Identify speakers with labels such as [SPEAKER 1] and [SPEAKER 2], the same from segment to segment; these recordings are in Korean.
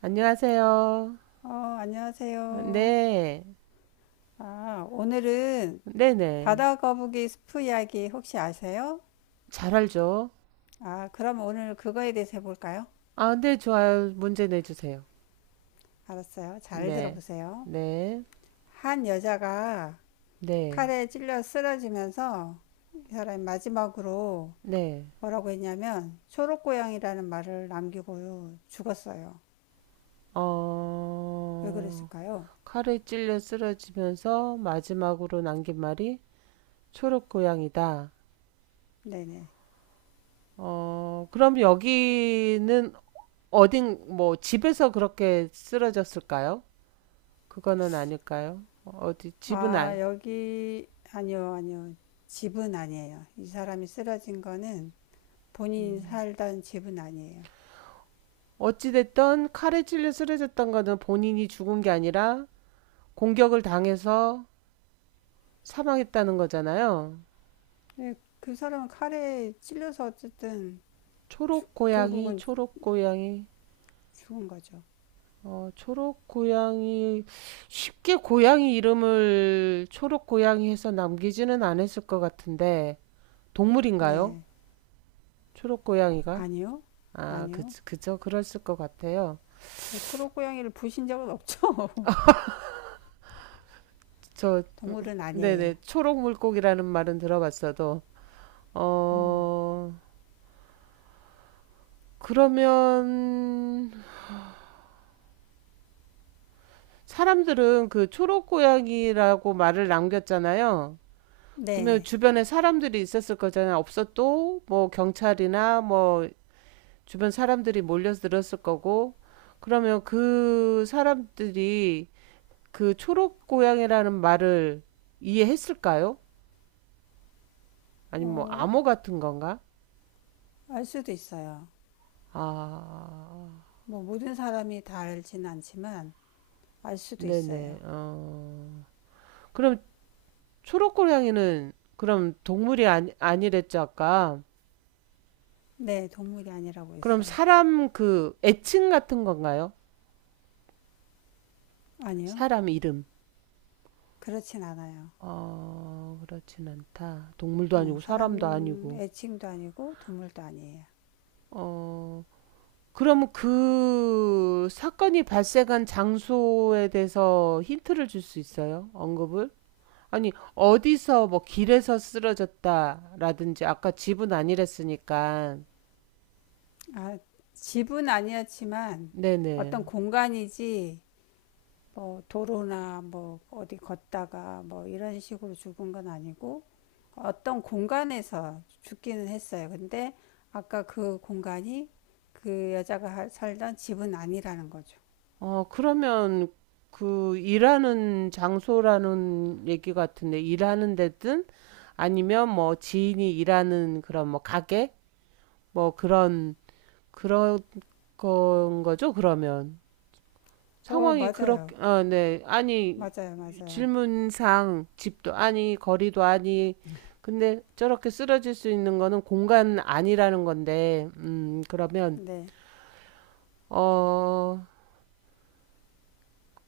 [SPEAKER 1] 안녕하세요.
[SPEAKER 2] 어, 안녕하세요.
[SPEAKER 1] 네.
[SPEAKER 2] 아, 오늘은
[SPEAKER 1] 네네.
[SPEAKER 2] 바다 거북이 스프 이야기 혹시 아세요?
[SPEAKER 1] 잘 알죠?
[SPEAKER 2] 아, 그럼 오늘 그거에 대해서 해볼까요?
[SPEAKER 1] 아, 네, 좋아요. 문제 내주세요.
[SPEAKER 2] 알았어요. 잘
[SPEAKER 1] 네.
[SPEAKER 2] 들어보세요.
[SPEAKER 1] 네.
[SPEAKER 2] 한 여자가
[SPEAKER 1] 네.
[SPEAKER 2] 칼에 찔려 쓰러지면서 이 사람이 마지막으로
[SPEAKER 1] 네.
[SPEAKER 2] 뭐라고 했냐면 초록고양이라는 말을 남기고 죽었어요. 왜
[SPEAKER 1] 어,
[SPEAKER 2] 그랬을까요?
[SPEAKER 1] 칼에 찔려 쓰러지면서 마지막으로 남긴 말이 초록 고양이다.
[SPEAKER 2] 네네.
[SPEAKER 1] 그럼 여기는 어딘, 뭐, 집에서 그렇게 쓰러졌을까요? 그거는 아닐까요? 어, 어디, 집은
[SPEAKER 2] 아,
[SPEAKER 1] 아,
[SPEAKER 2] 여기, 아니요, 아니요. 집은 아니에요. 이 사람이 쓰러진 거는 본인이 살던 집은 아니에요.
[SPEAKER 1] 어찌됐든 칼에 찔려 쓰러졌던 거는 본인이 죽은 게 아니라 공격을 당해서 사망했다는 거잖아요.
[SPEAKER 2] 근데 그 사람은 칼에 찔려서 어쨌든 주,
[SPEAKER 1] 초록 고양이,
[SPEAKER 2] 결국은
[SPEAKER 1] 초록 고양이,
[SPEAKER 2] 죽은 거죠.
[SPEAKER 1] 초록 고양이, 쉽게 고양이 이름을 초록 고양이 해서 남기지는 않았을 것 같은데, 동물인가요?
[SPEAKER 2] 네.
[SPEAKER 1] 초록 고양이가?
[SPEAKER 2] 아니요.
[SPEAKER 1] 아, 그,
[SPEAKER 2] 아니요.
[SPEAKER 1] 그죠. 그랬을 것 같아요.
[SPEAKER 2] 뭐 초록 고양이를 부신 적은 없죠.
[SPEAKER 1] 저,
[SPEAKER 2] 동물은 아니에요.
[SPEAKER 1] 네네. 초록 물고기라는 말은 들어봤어도, 어, 그러면, 사람들은 그 초록 고양이라고 말을 남겼잖아요. 그러면
[SPEAKER 2] 네.
[SPEAKER 1] 주변에 사람들이 있었을 거잖아요. 없어도 뭐 경찰이나 뭐 주변 사람들이 몰려들었을 거고. 그러면 그 사람들이 그 초록 고양이라는 말을 이해했을까요? 아니면 뭐 암호
[SPEAKER 2] 어,
[SPEAKER 1] 같은 건가?
[SPEAKER 2] 알 수도 있어요.
[SPEAKER 1] 아,
[SPEAKER 2] 뭐 모든 사람이 다 알진 않지만 알 수도 있어요.
[SPEAKER 1] 네네. 어. 그럼 초록 고양이는 그럼 동물이 아니, 아니랬죠, 아까.
[SPEAKER 2] 네, 동물이 아니라고
[SPEAKER 1] 그럼
[SPEAKER 2] 했어요.
[SPEAKER 1] 사람 그 애칭 같은 건가요?
[SPEAKER 2] 아니요.
[SPEAKER 1] 사람 이름.
[SPEAKER 2] 그렇진 않아요.
[SPEAKER 1] 어, 그렇진 않다. 동물도 아니고 사람도
[SPEAKER 2] 사람
[SPEAKER 1] 아니고.
[SPEAKER 2] 애칭도 아니고 동물도 아니에요.
[SPEAKER 1] 어, 그럼 그 사건이 발생한 장소에 대해서 힌트를 줄 수 있어요? 언급을? 아니, 어디서 뭐 길에서 쓰러졌다라든지 아까 집은 아니랬으니까.
[SPEAKER 2] 아, 집은 아니었지만 어떤
[SPEAKER 1] 네네.
[SPEAKER 2] 공간이지 뭐 도로나 뭐 어디 걷다가 뭐 이런 식으로 죽은 건 아니고 어떤 공간에서 죽기는 했어요. 근데 아까 그 공간이 그 여자가 살던 집은 아니라는 거죠.
[SPEAKER 1] 그러면 그 일하는 장소라는 얘기 같은데 일하는 데든 아니면 뭐 지인이 일하는 그런 뭐 가게 뭐 그런 그런 건 거죠, 그러면.
[SPEAKER 2] 어,
[SPEAKER 1] 상황이 그렇게
[SPEAKER 2] 맞아요.
[SPEAKER 1] 아, 네. 아니
[SPEAKER 2] 맞아요. 맞아요.
[SPEAKER 1] 질문상 집도 아니 거리도 아니 근데 저렇게 쓰러질 수 있는 거는 공간 아니라는 건데 그러면
[SPEAKER 2] 네.
[SPEAKER 1] 어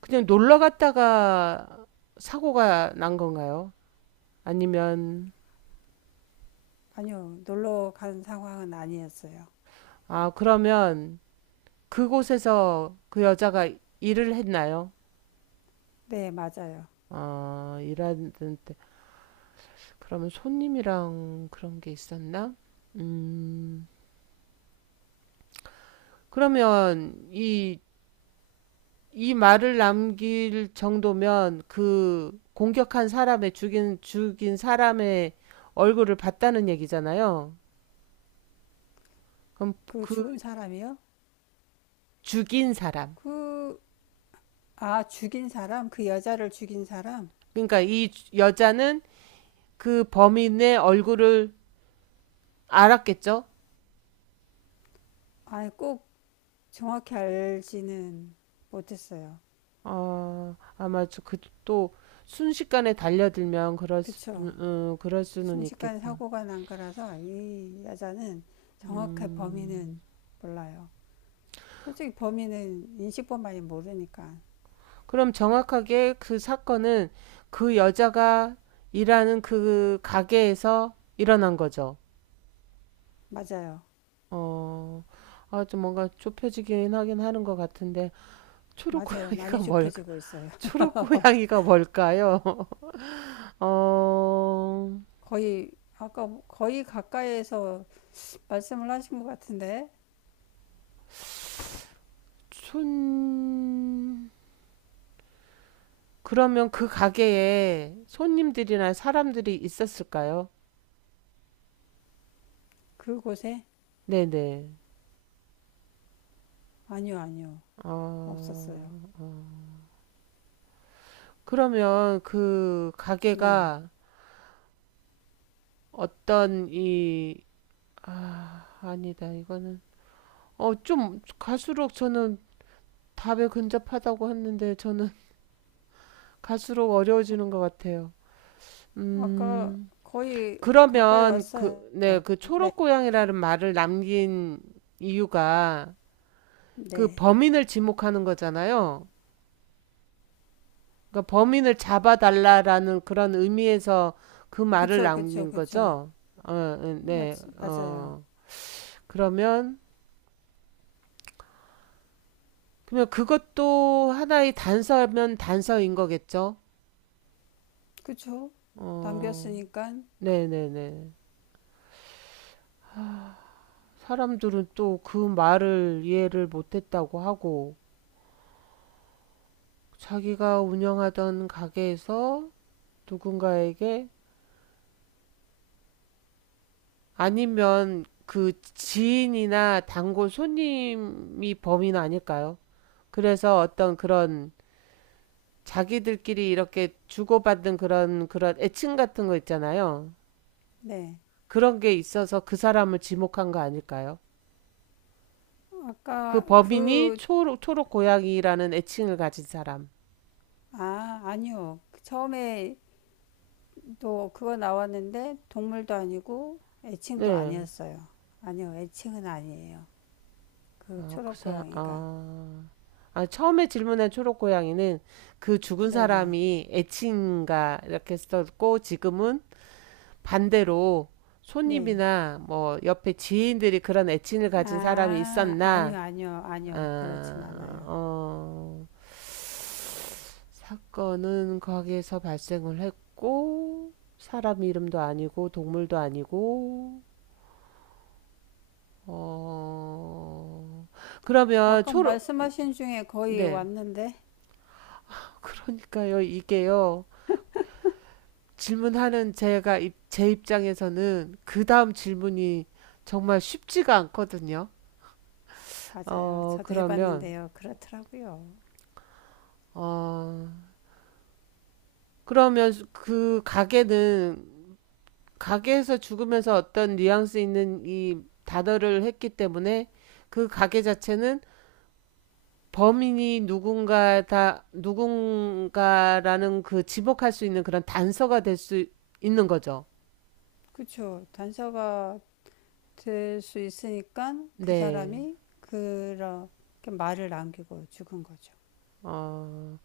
[SPEAKER 1] 그냥 놀러 갔다가 사고가 난 건가요? 아니면,
[SPEAKER 2] 아니요. 놀러 간 상황은 아니었어요.
[SPEAKER 1] 아, 그러면 그곳에서 그 여자가 일을 했나요?
[SPEAKER 2] 네, 맞아요.
[SPEAKER 1] 아, 일하는 때. 그러면 손님이랑 그런 게 있었나? 음, 그러면 이, 이 말을 남길 정도면 그 공격한 사람의 죽인, 죽인 사람의 얼굴을 봤다는 얘기잖아요. 그럼
[SPEAKER 2] 그
[SPEAKER 1] 그
[SPEAKER 2] 죽은 사람이요?
[SPEAKER 1] 죽인 사람.
[SPEAKER 2] 그, 아, 죽인 사람? 그 여자를 죽인 사람?
[SPEAKER 1] 그러니까 이 여자는 그 범인의 얼굴을 알았겠죠?
[SPEAKER 2] 아예 꼭 정확히 알지는 못했어요.
[SPEAKER 1] 아, 아마 저 그 또 순식간에 달려들면 그럴 수,
[SPEAKER 2] 그쵸.
[SPEAKER 1] 그럴 수는
[SPEAKER 2] 순식간에
[SPEAKER 1] 있겠다.
[SPEAKER 2] 사고가 난 거라서 이 여자는 정확한
[SPEAKER 1] 음.
[SPEAKER 2] 범인은 몰라요. 솔직히 범인은 인식법만이 모르니까.
[SPEAKER 1] 그럼 정확하게 그 사건은 그 여자가 일하는 그 가게에서 일어난 거죠.
[SPEAKER 2] 맞아요.
[SPEAKER 1] 어, 아, 좀 뭔가 좁혀지긴 하긴 하는 것 같은데, 초록고양이가
[SPEAKER 2] 많이
[SPEAKER 1] 뭘까?
[SPEAKER 2] 좁혀지고 있어요.
[SPEAKER 1] 초록고양이가 뭘까요? 어,
[SPEAKER 2] 거의, 아까 거의 가까이에서 말씀을 하신 것 같은데,
[SPEAKER 1] 순, 그러면 그 가게에 손님들이나 사람들이 있었을까요?
[SPEAKER 2] 그곳에?
[SPEAKER 1] 네네.
[SPEAKER 2] 아니요, 아니요.
[SPEAKER 1] 어,
[SPEAKER 2] 없었어요.
[SPEAKER 1] 그러면 그
[SPEAKER 2] 네.
[SPEAKER 1] 가게가 어떤 이, 아, 아니다. 이거는, 어, 좀 갈수록 저는 답에 근접하다고 했는데 저는 갈수록 어려워지는 것 같아요.
[SPEAKER 2] 아까
[SPEAKER 1] 음,
[SPEAKER 2] 거의 가까이
[SPEAKER 1] 그러면
[SPEAKER 2] 왔어요.
[SPEAKER 1] 그, 네, 그 초록 고양이라는 말을 남긴 이유가 그
[SPEAKER 2] 네.
[SPEAKER 1] 범인을 지목하는 거잖아요. 그러니까 범인을 잡아달라라는 그런 의미에서 그 말을
[SPEAKER 2] 그쵸, 그쵸,
[SPEAKER 1] 남긴
[SPEAKER 2] 그쵸.
[SPEAKER 1] 거죠. 어, 어,
[SPEAKER 2] 맞,
[SPEAKER 1] 네,
[SPEAKER 2] 맞아요.
[SPEAKER 1] 어. 그러면, 그러면 그것도 하나의 단서면 단서인 거겠죠?
[SPEAKER 2] 그쵸?
[SPEAKER 1] 어,
[SPEAKER 2] 남겼으니까,
[SPEAKER 1] 네네네. 사람들은 또 그 말을 이해를 못했다고 하고, 자기가 운영하던 가게에서 누군가에게 아니면 그 지인이나 단골 손님이 범인 아닐까요? 그래서 어떤 그런 자기들끼리 이렇게 주고받은 그런 애칭 같은 거 있잖아요.
[SPEAKER 2] 네.
[SPEAKER 1] 그런 게 있어서 그 사람을 지목한 거 아닐까요? 그
[SPEAKER 2] 아까
[SPEAKER 1] 범인이
[SPEAKER 2] 그,
[SPEAKER 1] 초록 고양이라는 애칭을 가진 사람.
[SPEAKER 2] 아, 아니요. 처음에 또 그거 나왔는데, 동물도 아니고, 애칭도
[SPEAKER 1] 네.
[SPEAKER 2] 아니었어요. 아니요, 애칭은 아니에요. 그
[SPEAKER 1] 아, 그 사,
[SPEAKER 2] 초록고양이가.
[SPEAKER 1] 아. 아, 처음에 질문한 초록 고양이는 그 죽은
[SPEAKER 2] 네네.
[SPEAKER 1] 사람이 애칭인가 이렇게 썼고 지금은 반대로
[SPEAKER 2] 네.
[SPEAKER 1] 손님이나 뭐 옆에 지인들이 그런 애칭을 가진 사람이
[SPEAKER 2] 아,
[SPEAKER 1] 있었나?
[SPEAKER 2] 아니요. 그렇진
[SPEAKER 1] 아,
[SPEAKER 2] 않아요.
[SPEAKER 1] 어. 사건은 가게에서 발생을 했고, 사람 이름도 아니고, 동물도 아니고, 어, 그러면
[SPEAKER 2] 아까
[SPEAKER 1] 초록,
[SPEAKER 2] 말씀하신 중에 거의
[SPEAKER 1] 네.
[SPEAKER 2] 왔는데,
[SPEAKER 1] 그러니까요, 이게요. 질문하는 제가, 제 입장에서는 그 다음 질문이 정말 쉽지가 않거든요.
[SPEAKER 2] 맞아요. 저도
[SPEAKER 1] 그러면,
[SPEAKER 2] 해봤는데요. 그렇더라고요.
[SPEAKER 1] 어, 그러면 그 가게는 가게에서 죽으면서 어떤 뉘앙스 있는 이 단어를 했기 때문에 그 가게 자체는 범인이 누군가 다 누군가라는 그 지목할 수 있는 그런 단서가 될 수 있는 거죠.
[SPEAKER 2] 그쵸. 단서가 될 수 있으니까 그
[SPEAKER 1] 네.
[SPEAKER 2] 사람이 그렇게 말을 남기고 죽은 거죠.
[SPEAKER 1] 어,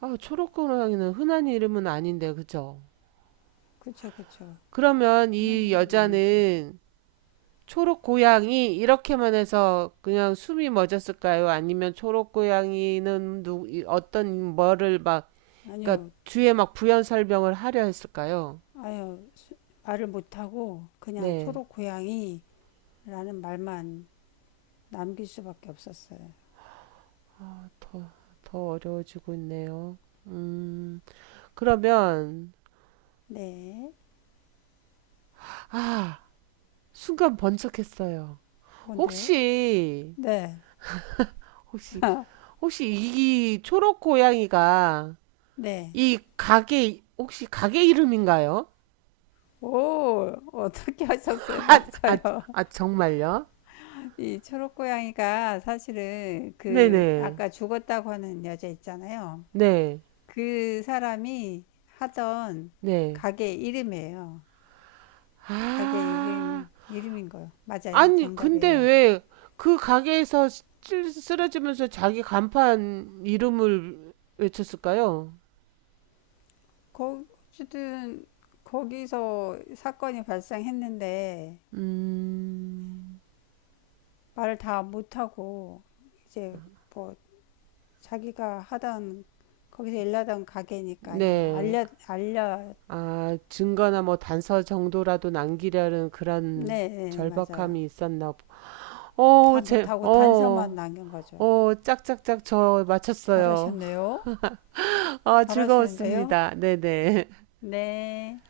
[SPEAKER 1] 아, 초록고양이는 흔한 이름은 아닌데, 그죠?
[SPEAKER 2] 그쵸, 그쵸.
[SPEAKER 1] 그러면
[SPEAKER 2] 하는
[SPEAKER 1] 이
[SPEAKER 2] 이름은 아니죠.
[SPEAKER 1] 여자는 초록고양이 이렇게만 해서 그냥 숨이 멎었을까요? 아니면 초록고양이는 누, 어떤 뭐를 막 그러니까
[SPEAKER 2] 아니요,
[SPEAKER 1] 뒤에 막 부연 설명을 하려 했을까요?
[SPEAKER 2] 아유, 말을 못하고 그냥
[SPEAKER 1] 네,
[SPEAKER 2] 초록 고양이라는 말만 남길 수밖에 없었어요.
[SPEAKER 1] 더 어려워지고 있네요. 음, 그러면
[SPEAKER 2] 네.
[SPEAKER 1] 아, 순간 번쩍했어요.
[SPEAKER 2] 뭔데요?
[SPEAKER 1] 혹시
[SPEAKER 2] 네.
[SPEAKER 1] 혹시 혹시 이 초록 고양이가
[SPEAKER 2] 네.
[SPEAKER 1] 이 가게 혹시 가게 이름인가요?
[SPEAKER 2] 오, 어떻게 하셨어요?
[SPEAKER 1] 아, 아,
[SPEAKER 2] 맞아요.
[SPEAKER 1] 아 정말요?
[SPEAKER 2] 이 초록 고양이가 사실은 그
[SPEAKER 1] 네네.
[SPEAKER 2] 아까 죽었다고 하는 여자 있잖아요.
[SPEAKER 1] 네.
[SPEAKER 2] 그 사람이 하던
[SPEAKER 1] 네.
[SPEAKER 2] 가게 이름이에요. 가게
[SPEAKER 1] 아.
[SPEAKER 2] 이름, 이름인 거요. 맞아요.
[SPEAKER 1] 아니, 근데
[SPEAKER 2] 정답이에요.
[SPEAKER 1] 왜 그 가게에서 쓰러지면서 자기 간판 이름을 외쳤을까요?
[SPEAKER 2] 거, 어쨌든, 거기서 사건이 발생했는데,
[SPEAKER 1] 음,
[SPEAKER 2] 말을 다 못하고, 이제 뭐, 자기가 하던, 거기서 일하던 가게니까, 이게
[SPEAKER 1] 네.
[SPEAKER 2] 알려,
[SPEAKER 1] 아, 증거나 뭐 단서 정도라도 남기려는 그런
[SPEAKER 2] 네, 네, 맞아요.
[SPEAKER 1] 절박함이 있었나 보.
[SPEAKER 2] 다
[SPEAKER 1] 어, 제,
[SPEAKER 2] 못하고 단서만
[SPEAKER 1] 어,
[SPEAKER 2] 남긴 거죠.
[SPEAKER 1] 어, 짝짝짝 저 맞췄어요.
[SPEAKER 2] 잘하셨네요.
[SPEAKER 1] 아,
[SPEAKER 2] 잘하시는데요.
[SPEAKER 1] 즐거웠습니다. 네네.
[SPEAKER 2] 네.